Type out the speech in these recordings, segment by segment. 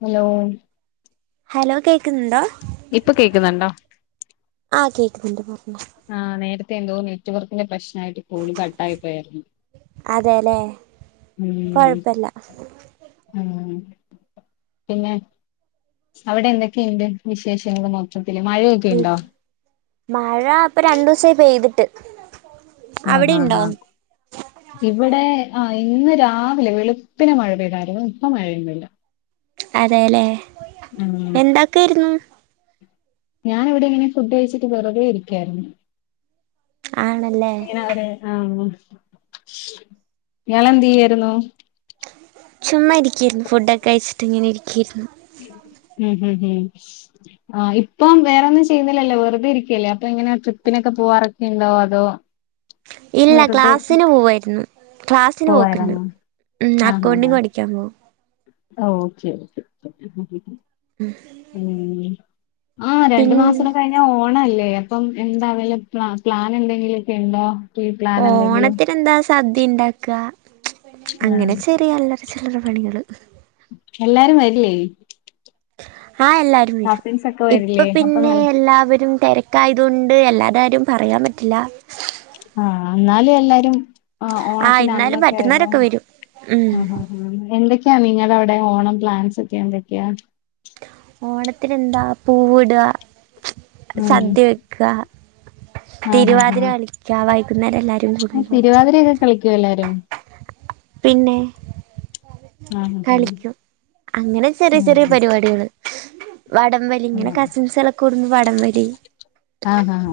Hello hello കേക്ക്ന്ന്ണ്ടോ? ഇപ്പ കേക്ക്ന്ന്ണ്ടോ? ആ കേക്ക്ന്ന്ണ്ട് പറഞ്ഞോ. ആ നേരത്തെ എന്തോ നെറ്റ്വർക്കിന്റെ പ്രശ്നായ്ട്ട് കോള് കട്ടായി പോയായ്രുന്നു. അതേ ല്ലേ കൊഴപ്പല്ല. ആഹ് പിന്നെ അവിടെ എന്തൊക്കെണ്ട് വിശേഷങ്ങള് മൊത്തം ഉം മഴ പ്പൊ രണ്ടൂസായി പെയ്തി ട്ട് ആഹാഹാ ഇവിടെ ആഹ് ഇന്ന് രാവിലെ വെളുപ്പിന് മഴ പെയ്തായ്രുന്നു ഇപ്പ മഴയൊന്നുല്ല. അതെ ല്ലേ. എന്താക്കെര്ന്നു? ഞാനവിടിങ്ങനെ ഫുഡ് കഴിച്ചിട്ട് വെറ്തെ ഇരിക്കായ്രുന്നു. ആണല്ലേ എങ്ങനെവരെ ആഹ് ങ്ങളന്തെയ്യായിരുന്നു ചുമ്മാ ഇരിക്കായിരുന്നു ഫുഡൊക്കെ കയ്ച്ച്ട്ട് ഇങ്ങനെ ഇരിക്കായിര്ന്നു ഉം ഹ് ഹ് ആ ഇപ്പം വേറൊന്നും ചെയ്യുന്നില്ലല്ലോ വെറുതെ ഇരിക്കല്ലേ അപ്പൊ ഇങ്ങനെ ട്രിപ്പിനൊക്കെ പോവാറൊക്കെ ണ്ടോ അതോ ഇല്ല വെറുതെ ക്ലാസ്സിന് പോവ്വാര്ന്ന്- ക്ലാസ്സിന് പോക്ക്ണ്ട് പോവായിരുന്നോ മ് അക്കൗണ്ടിങ് പഠിക്കാം പോകും- ആ ഓക്കേ [inaudible] [inaudible] ആഹ് പിൻ രണ്ട് മാസോടെ കഴിഞ്ഞാ ഓണാല്ലേ? പ്പം എന്താ വല്ല പ്ലാ പ്ലാനെന്തെങ്കിലൊക്കെ ണ്ടോ? കീ പ്ലാനെന്തെങ്കിലും ഓണത്തിനെന്താ സദ്യ ണ്ടാക്കാ ആഹ് അങ്ങനെ ചെറിയ അല്ലറ ചില്ലറ പണികൾ. എല്ലാരും വരില്ലേ? ആഹ് എല്ലാരും വരും. കസിൻസ് ഒക്കെ ഇപ്പൊ വരില്ലേ അപ്പൊ പിന്നേ നല്ല എല്ലാവരും തെരക്കായതു ണ്ട് എല്ലാര്ടെ കാര്യോം പറയാൻ പറ്റില്ല. ആഹ് എന്നാലും എല്ലാരും ആഹ് ഓണത്തിന്റെ എന്നാലും അന്നൊക്കെ ലെ പറ്റുന്നവരൊക്കെ വരും ഉം ആഹാഹാ. എന്തൊക്കെയാ നിങ്ങടെ അവിടെ? ഓണം പ്ലാൻസ് ഒക്കെ എന്തൊക്ക്യാ? ഓണത്തിന് എന്താ പൂവ്ടാ. ഉം സദ്യ വെക്കാ. ആഹ് തിരുവാതിര ആഹ് കളിക്കാ വൈ കുന്നേരല്ലാ തിരുവാതിരയൊക്കെ കളി ക്ക്യോ എല്ലാരും? പിന്നേ. ആഹ് ആഹ് കളിക്കും. അങ്ങനെ ചെറിയ ചെറിയ പരിപാടികൾ അതെ കൂടുമ്പോ വടംവലി ആഹ് ഹ ഹ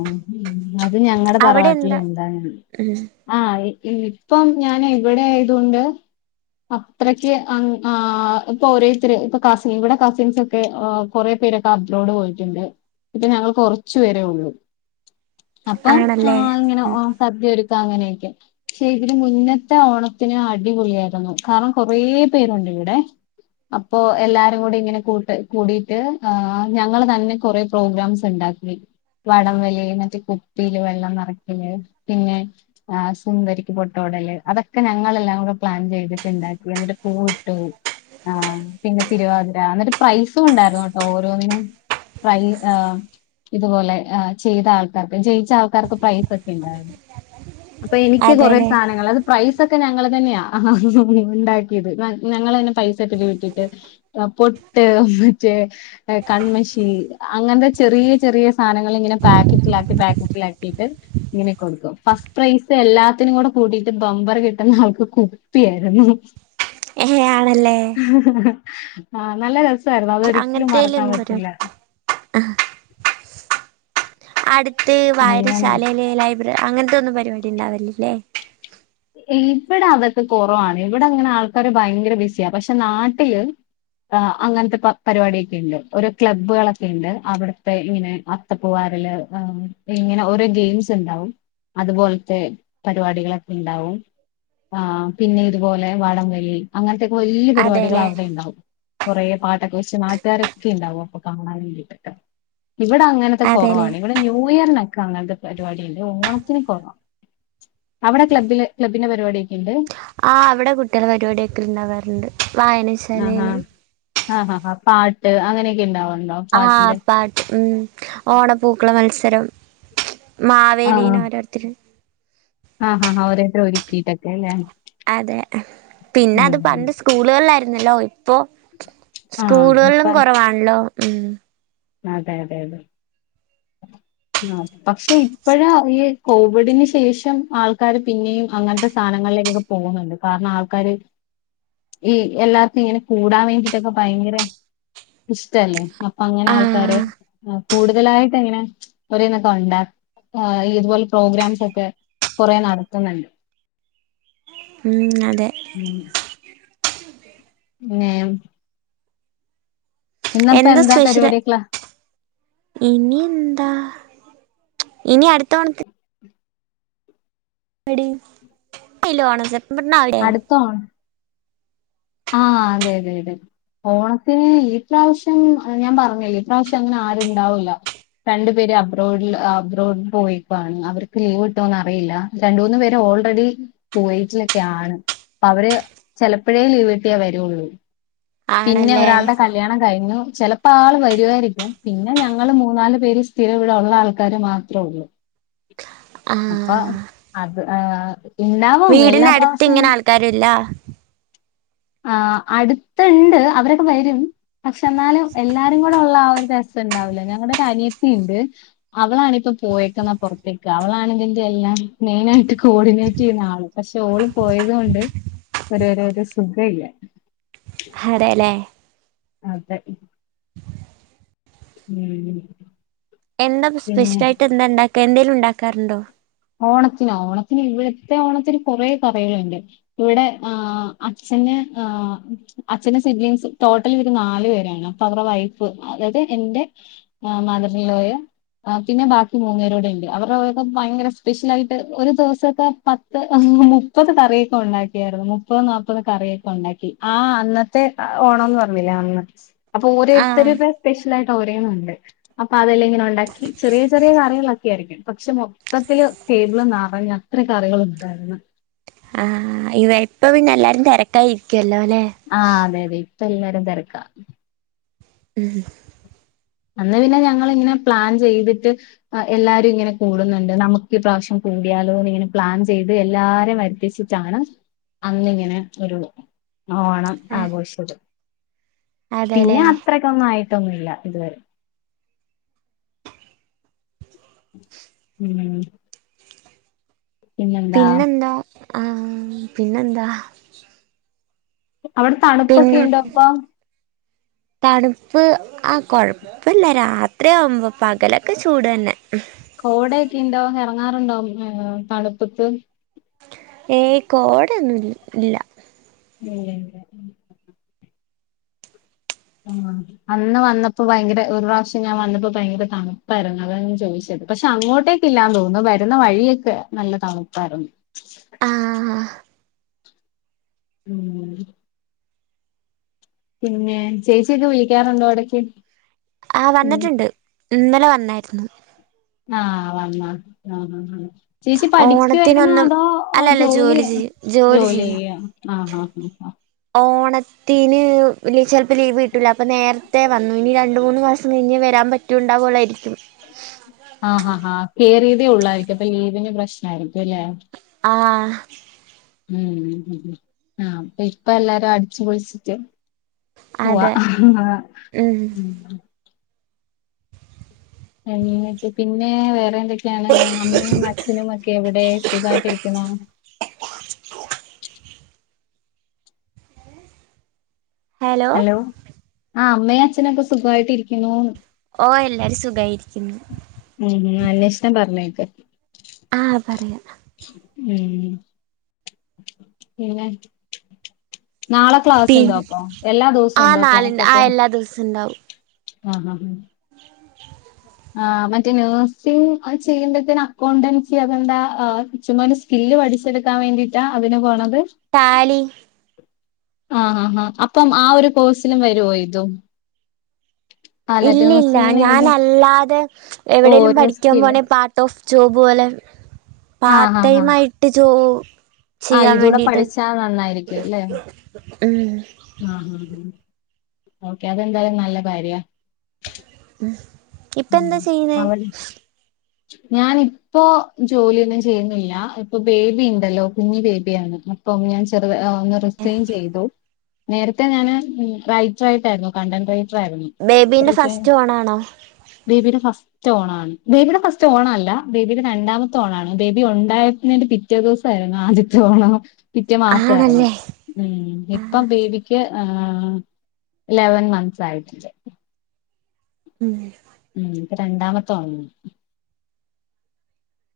അത് ഞങ്ങടെ അവിടെ തറവാട്ടിൽ എന്താ ണ്ടാർന്നു ഉം ആഹ് ഇപ്പം ഞാൻ ഇവിടെ ആയതോണ്ട് അത്രക്ക് അ ആഹ് ഇപ്പോരേത്തര് ഇപ്പോ കസി ഇവിടെ കസിൻസൊക്കെ കൊറേ പേര് അബ്രോട് പോയിട്ട്ണ്ട് ഇപ്പൊ ഞങ്ങൾ കൊറച്ചുപേരെ ഉള്ളൂ അപ്പം ആണല്ലേ ആഹ് ഇങ്ങനെ ഉം ചർദി വരും ഇപ്പങ്ങനെയൊക്കെയാ ക്ഷേ ഇവർ മുന്നത്തെ ഓണത്തിന് അടിപൊളി ആയിരുന്നു കാരണം കൊറേപേരുണ്ടിവിടെ അപ്പൊ എല്ലാരും കൂടെ ഇങ്ങനെ കൂട്ട് കൂടിട്ട് ആഹ് ഞങ്ങൾ തന്നെ കൊറേ പ്രോഗ്രാംസ് ണ്ടാക്കി വടംവലി മറ്റേ കുപ്പീൽ വെള്ളം നെറക്കൽ പിന്നെ സുന്ദരിക്ക് പൊട്ട് തൊടൽ അതൊക്കെ ഞങ്ങൾ എല്ലാം കൂടെ പ്ലാൻ ചെയ്ത്റ്റ് ണ്ടാക്കി എന്ന്ട്ട് പൂവിട്ടു ആഹ് പിന്നെ തിരുവാതിര എന്നിട്ട് പ്രൈസും ണ്ടാർന്നു ഓരോന്നിനും പ്രൈ ഏഹ് ഇത്പോലെ ഏഹ് ചെയ്ത ആൾക്കാർക്ക് ജയിച്ച ആൾക്കാർക്ക് പ്രൈസൊക്കെ ഇണ്ടാർന്നു അപ്പൊ എനിക്ക് കൊറേ അതെല്ലേ സാധനങ്ങൾ അത് പ്രൈ സൊക്കെ ഞങ്ങൾ തന്നെയാ ആഹ് ഹ് ഹ് ണ്ടാക്കിയത് ഞങ്ങൾ തന്നെ പൈസ ഇട്ട്ട്ട് പൊട്ട് ഹ് മറ്റേ കണ്മഷി അങ്ങൻത്തെ ചെറിയ ചെറിയ സാധനങ്ങൾ ങ്ങനെ പാക്കറ്റിലാക്കി പാക്കറ്റിലാക്കിട്ട്ഇങ്ങനെ കൊടുക്കും ഫസ്റ്റ് പ്രൈസ് എല്ലാത്തിനും കൂടെ കൂട്ടിട്ട് ബംബർ കിട്ട്ന്ന ആൾക്ക് കുപ്പി ആയിരുന്നു ഏഹ് ആണല്ലേ [inaudible] ആ നല്ലരസ് സായിരുന്നു അതൊരി [unintelligible] ആ അട് ത്ത് അങ്ങനെ വായശാലയില് ലൈബ്രറി അങ്ങനത്തെന്നും പറ്റ് പരിപാടി ഉണ്ടാവൽ ലേ ഇവിടെ അതൊക്കെ കുറവാണ് ഇവിടെ അങ്ങനെ ആൾക്കാര് ഭയങ്കര ബിസിയാണ് പക്ഷെ നാട്ടില് അങ്ങൻത്തെ പരിപാടിക്കെ ഇണ്ട് ഓർ ക്ലബ്ബുകളൊക്കെ ഇണ്ട് അവിട്ത്തെ ഇങ്ങനെ അത്തപ്പുവാറില് ഇങ്ങനെ ഓരോ ഗെയിംസ് ഇണ്ടാവും അതുപോൽത്തെ പരിപാടികളൊ ഇണ്ടാവും ആ പിന്നെ ഇതുപോലെ വടംവലി അങ്ങൻ വല്ല്യ പരിപാടികൾ അതെല്ലേ അവിടെ ഇണ്ടാവും കൊറേ പാട്ടൊക്കെ വെച്ച് നാട്ടാരൊക്കെ ഇണ്ടാവും അപ്പൊ കാണാൻ വേണ്ടിട്ട് ഇവിടെ അങ്ങനത്തെ അതെല്ലേ കൊറവാണ് ഇവിടെ ന്യൂ ഇയറിനൊ അങ്ങനത്തെ പരിപാടില്ല ഓണത്തിന് കൊർ അവിടെ ക്ലബില് ക്ലബിന്റെ പരിപാടി ആ ഇവിടെ കുട്ട്യാളെ പരിപാടിയൊക്കെ ഇണ്ടാവാറുണ്ട് വായനാശാലയില് ആ ആ ആ പാട്ട് അങ്ങനെയൊക്കെ ഇണ്ടാവോ ആ പാട്ട് ഉം ഓണപ്പൂക്കള മത്സ ത്തരം മാവേലീനേരോരുത്തർ ആ ആ ആ ഓരോരുത്തർ ഒർക്കീ ട്ടൊക്ക ലേ അതെ പിന്നെ അത് ഉം പണ്ട് സ്കൂളുകളിലായിരു ന്നലൊയി ഇപ്പൊ ആഹ് ഇപ്പ സ്കൂളുകള്ലും കുറവാണല്ലോ ഉം അതെ അതെ തെ ആ പക്ഷെ ഇപ്പഴ ഈ കോവിഡിന് ശേഷം ആൾക്കാര് പിന്നെയും അങ്ങനത്തെ സാധനങ്ങളിലേക്കൊക്കെ പോകുന്നുണ്ട് കാരണം ആൾക്കാര് ഈ എല്ലാർക്കും ഇങ്ങനെ കൂടാൻ വേണ്ടീട്ടൊക്കെ ഭയങ്കര ഇഷ്ടല്ലേ അപ്പൊ അങ്ങനെ ആ ആൾ ആരെ ഉം കൂടുതലായിട്ട് എങ്ങന കുടുതലായിട്ടങ്ങനെ ഇതുപോലെ പ്രോഗ്രാംസൊക്കെ കൊറെ നടത്ത് ന്ന്ണ്ട് ഉം അ ഉം പിന്നേം എന്താ സ്പെഷ്യല് പരിപാടിയൊക്കെ ഇനി ന്താ ഇനി അടുത്തവണത്തെ [unintelligible] അടുത്താണോ ആ അതെ അതെ അതെ ഓണത്തിന് ഇപ്രാവശ്യം ഞാൻ പറഞ്ഞില്ലെ ഈ പ്രാവശ്യം അങ്ങനെ ആരുണ്ടാവില്ല രണ്ടു പേര് അബ്രോഡിൽ അബ്രോഡിൽ പോയിർക്കാണ് അവർക്ക് ലീവ് കിട്ടോന്ന് അറിയില്ല രണ്ട് മൂന്ന് പേര് ഓൾറെഡി ഖുവൈത്തിലൊക്കെ ആണ് അവര് ചെലപ്പഴേ ലീവ് കിട്ടിയാ വരുള്ളൂ പിന്നെ ആണല്ലേ ഒരാളുടെ കല്യാണം കഴിഞ്ഞു ചെലപ്പോ ആള് വരുവായിരിക്കും പിന്നെ ഞങ്ങള് മൂന്നാല് പേര് സ്ഥിര ഇവടെള്ള ആൾക്കാര് മാത്രേ ഒള്ളൂ അപ്പ അത് ആ വീടിനടുത്ത്ങ്ങനെ ആൾക്കാര്ല്ല ആ അടുത്ത്ണ്ട് അവരൊക്കെ വരും പക്ഷെ എന്നാലും എല്ലാരും കൂടെ ഉള്ള ആ ഒരു രസം ഉണ്ടാവില്ല ഞങ്ങളുടെ ഒരു അനിയത്തി ഉണ്ട് അവളാണിപ്പൊ പോയേക്ക എന്നാ പുറത്തേക്ക് അവളാണ് ഇതിന്റെ എല്ലാം മെയിനായിട്ട് കോർഡിനേറ്റ് ചെയ്യുന്ന ആള് പക്ഷെ ഓളും പോയത് കൊണ്ട് ഒരോരോരു സുഖ ഇല്ല അതെ ല്ലേ അതെ ഉം എന്താ പിന്നെ സ്പെഷ്യൽ ആയിട്ട് എന്താ ഉണ്ടാ എന്തേലും ഉണ്ടാക്കാർണ്ടോ പ്പെ ഓണത്തിനോ ഓണത്തിന് ഇവിടുത്തെ ഓണത്തിന് കുറേ കറികളുണ്ട് ഇവിടെ ആ അച്ഛന് ആ അച്ഛൻ സിഡലിങ്സ് ടോട്ടൽ ഒരു നാല് പേരാണ് അപ്പൊ അവരുടെ വൈഫ് അതായത് എന്റെ മദർലോയും പിന്നെ ബാക്കി മൂന്നേരോടെണ്ട് അവരുടെക്കെ ഭയങ്കര സ്പെഷ്യലായിട്ട് ഒരു ദിവസൊക്കെ പത്ത് മു മുപ്പത് കറി ഒക്കെണ്ടാക്കിയായിരുന്നു മുപ്പത് നാൽപ്പത് കറിയൊക്കെണ്ടാക്കി ആ അന്നത്തെ ആ ഓണംന്ന് പറഞ്ഞില്ലേ അന്ന് അപ്പൊ ആഹ് ഓരേരുത്തരെ സ്പെഷ്യൽ ആ [unintelligible] രണ്ട് അപ്പൊ അതെല്ലാം ഇങ്ങനെ ഉണ്ടാക്കി ചെറിയ ചെറിയ കാര്യങ്ങളൊക്കെ ആയിരിക്കും പക്ഷെ മൊത്തത്തില് ടേബിള് നറയെ അത്ര കറികളുണ്ടായിരുന്നു ആ ഇവപ്പൊ പിന്നെ എല്ലാരും തെരക്കായിരി ആ അതെ അതെ എല്ലരും തിരക്കാ ഉം അന്ന് പിന്നെ ഞങ്ങളിങ്ങനെ പ്ലാൻ ചെയ്തിട്ട് എല്ലാരും ഇങ്ങനെ കൂടുന്നുണ്ട് നമുക്ക് ഇ പ്രാവശ്യം കൂടിയാലോന്ന് ഇങ്ങനെ പ്ലാൻ ചെയ്ത് എല്ലാരെയും വരുത്തിച്ചിട്ടാണ് അന്നിങ്ങനെ ഒരു ഓണം ആഘോഷത് പിന്നെ അതെല്ലേ അത്രക്കൊന്നായി ട്ടൊന്നുല്ല ഇതുവരെ ഉം പിന്നെന്താ ആ പിന്നെന്താ അവിടെ പിൻ തണുപ്പൊക്കെ ഉണ്ടോ പ്പൊ തണുപ്പ് ആ കൊഴപ്പല്ല രാത്രി ആവുമ്പോ പകലൊക്കെ ചൂട് തന്നെ കോടയക്കെണ്ടോ ഇറങ്ങാറുണ്ടോ ഏ പാടത്തേക്ക് ഏയ് കോടൊന്നും ഇല്ല [unintelligible] ആ അന്ന് വന്നപ്പോ ഭയങ്കര ഒരു പ്രാവശ്യം ഞാൻ വന്നപ്പോ ഭയങ്കര തണുപ്പായിരുന്നു അതാഞാൻ ചോദിച്ചത് പക്ഷെ അങ്ങോട്ടേക്കല്ലാന്ന് തോന്നുന്നു വരുന്ന വഴിയൊക്കെ നല്ല തണുപ്പായിരുന്നു ആഹ് ഉം പിന്നെ ചേച്ചിഒക്കെ വിളിക്കാറുണ്ടോ എടക്ക് ആ വന്നിട്ടുണ്ട് ഇന്നലെ വന്ന ഉണ്ടായിരുന്നു ആ വന്ന് ആ ചേച്ചി പഠിക്കുവായിരുന്നോ ഓണത്തിനൊന്നും അതോ അല്ലല്ല ജോലി ചെയ്യും ജോലി ചെയ്യും ചെയ്യ ആ ആ തീന് ചിലപ്പോ ലീവ് കിട്ടൂല അപ്പൊ നേരത്തെ വന്നു ഇനി രണ്ട് മൂന്ന് മാസം കഴിഞ്ഞ് വരാൻ പറ്റൂണ്ടാവോള്ളായിരിക്കും ആഹ് ഹ ഹ കേറിയതേ ഉള്ളായിരിക്കും അപ്പൊ ലീവിന് പ്രശ്നയിരിക്കും അല്ലെ ആഹ് ഉം ആഹ് അപ്പ ഇപ്പ എല്ലാരും അടിച്ചുപൊളിച്ചിട്ട് ഉവ്വ അതെ ഉം മ് [unintelligible] പിന്നെ വേറെ എന്തെ [unintelligible] അമ്മയും അച്ഛനും ഒക്കെ എവിടെ സുഖമായിട്ടിരിക്കണോ ഹലോ ആ അമ്മയും അച്ഛനൊക്കെ സുഖായിട്ടിരിക്കുന്നുന്ന് ഓ എല്ലാരും സുഖായിരിക്കുന്നു ഉം ഉം അന്വേഷണം പറഞ്ഞേക്കെ ആഹ് പറയാ ഉം [unintelligible] പിന്നെ നാളെ പി ക്ലാസ്ണ്ടോ അപ്പൊ എല്ലാ ദിവസം ആ ഉണ്ടോ നാലിണ്ട് ആ ക്ലാസൊക്കെ എല്ലാ ദിവസവും ഉണ്ടാവും ആഹ് ഹ ഹ [unintelligible] ആ മറ്റേ നഴ്സിങ് ചെയ്യേണ്ടതിന് അക്കൗണ്ടൻസി അതെന്താ ചുമ്മാ ഒരു സ്കില്ല് പഠിച്ചെടുക്കാൻ വേണ്ടീട്ടാ അതിന് പോേണ താലി ആഹ് ആ ആ അപ്പം ആ ഒരു കോഴ്സിലും വരുവോ ഇതും അല്ല ഇല്ലില്ല നേഴ്സിങ്ങിന് ഏതും ഞാനല്ലാതെ ഓ എവിടെലും ഒരു പഠിക്കാൻ സ്കില്ല് പോണെ പാർട്ട് ഓഫ് ജോബ് പോലെ പാർട്ട് ആഹ് ആഹ് ടൈം ആയിട്ട് ജോ [unintelligible] ആഹ് ഇതൂടെ വേണ്ടിട്ട് പഠിച്ചാ നന്നായിരിക്കും അല്ലെ ഉം ഓക്കെ അതെന്തായാലും നല്ല കാര്യ [unintelligible] ഇപ്പ എന്താ ചെയ്യുന്നേ അവിടെ ഞാനിപ്പോ ജോലിയൊന്നും ചെയ്യുന്നില്ല ഇപ്പൊ ബേബി ണ്ടല്ലോ കുഞ്ഞി ബേബിയാണ് അപ്പം ഞാൻ ചെറു ഓ ന്ന് റിസൈൻ ചെയ്തു നേരത്തെ ഞാൻ റൈറ്ററായിട്ടായിരുന്നു കണ്ടന്റ് റൈറ്റ് ബേബിന്റെ ഫസ്റ്റ് ഓണാണോ ബേബിയുടെ ഫസ്റ്റ് ഓണാണ് ബേബിയുടെ ഫസ്റ്റ് ഓണം അല്ല ബേബിയുടെ രണ്ടാമത്തെ ഓണാണ് ബേബി ഉണ്ടായിരുന്നതിന്റെ പിറ്റേ ദിവസം ആരുന്നു ആദ്യത്തെ ഓണം പിറ്റേ മാസായിരുന്നു ആണല്ലേ ഉം ആഹ് ഇപ്പം ബേബിക്ക് ആ ലെവൻ മന്ത്സ് ആയിട്ടുണ്ട് ഉം ഉം ഇപരണ്ടാമത്തെ ഓ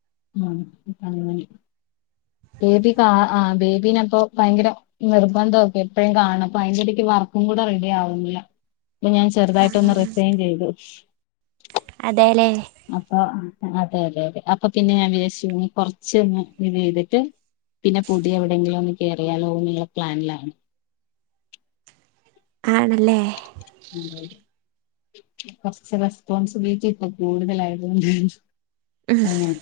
[unintelligible] ബേബികാ ആബേബീപ്പൊ ഭയങ്കരനിർബന്ധംഒക്കെ എപ്പഴും കാണണം അപ്പ അയിന്റടക്ക് വർക്കും കൂടെ റെഡി ആവുന്നില്ല അപ്പൊ ഞാൻ ചെറുതായിട്ടൊന്ന് റിഫൈൻ ചെയ്തു അതേല്ലേ അപ്പൊ അതെഅതെഅതെ അപ്പൊ പിന്നെ ഞാൻ വിചാര്ച് കൊർച്ന്ന് ഇത് ചെയ്തിട്ട് പിന്നെ പുതിയ എവിടെയെങ്കിലും ഒന്ന് കയറിയാലോ എന്നുള്ള പ്ലാനിലാണ് ആണല്ലേ കൊറച്ച് റെസ്പോൺസിബിലിറ്റി ഇപം കൂടുതലായതുകൊണ്ടേ അങ്ങനെ.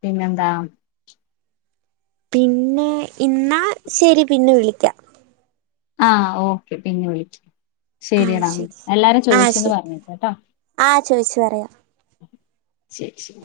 പിന്നെന്താ. പിന്നെ. ഇന്നാ ശരി പിന്നെ വിളിക്കാം. ആഹ് ഓക്കെ പിന്നെ വിളിക്കാ. ശരി എടാ എല്ലാരും ചോദിചീന്ന് പറഞ്ഞേക് ട്ടോ. ചോയിച്ചു പറയാം. ശരി ശരി.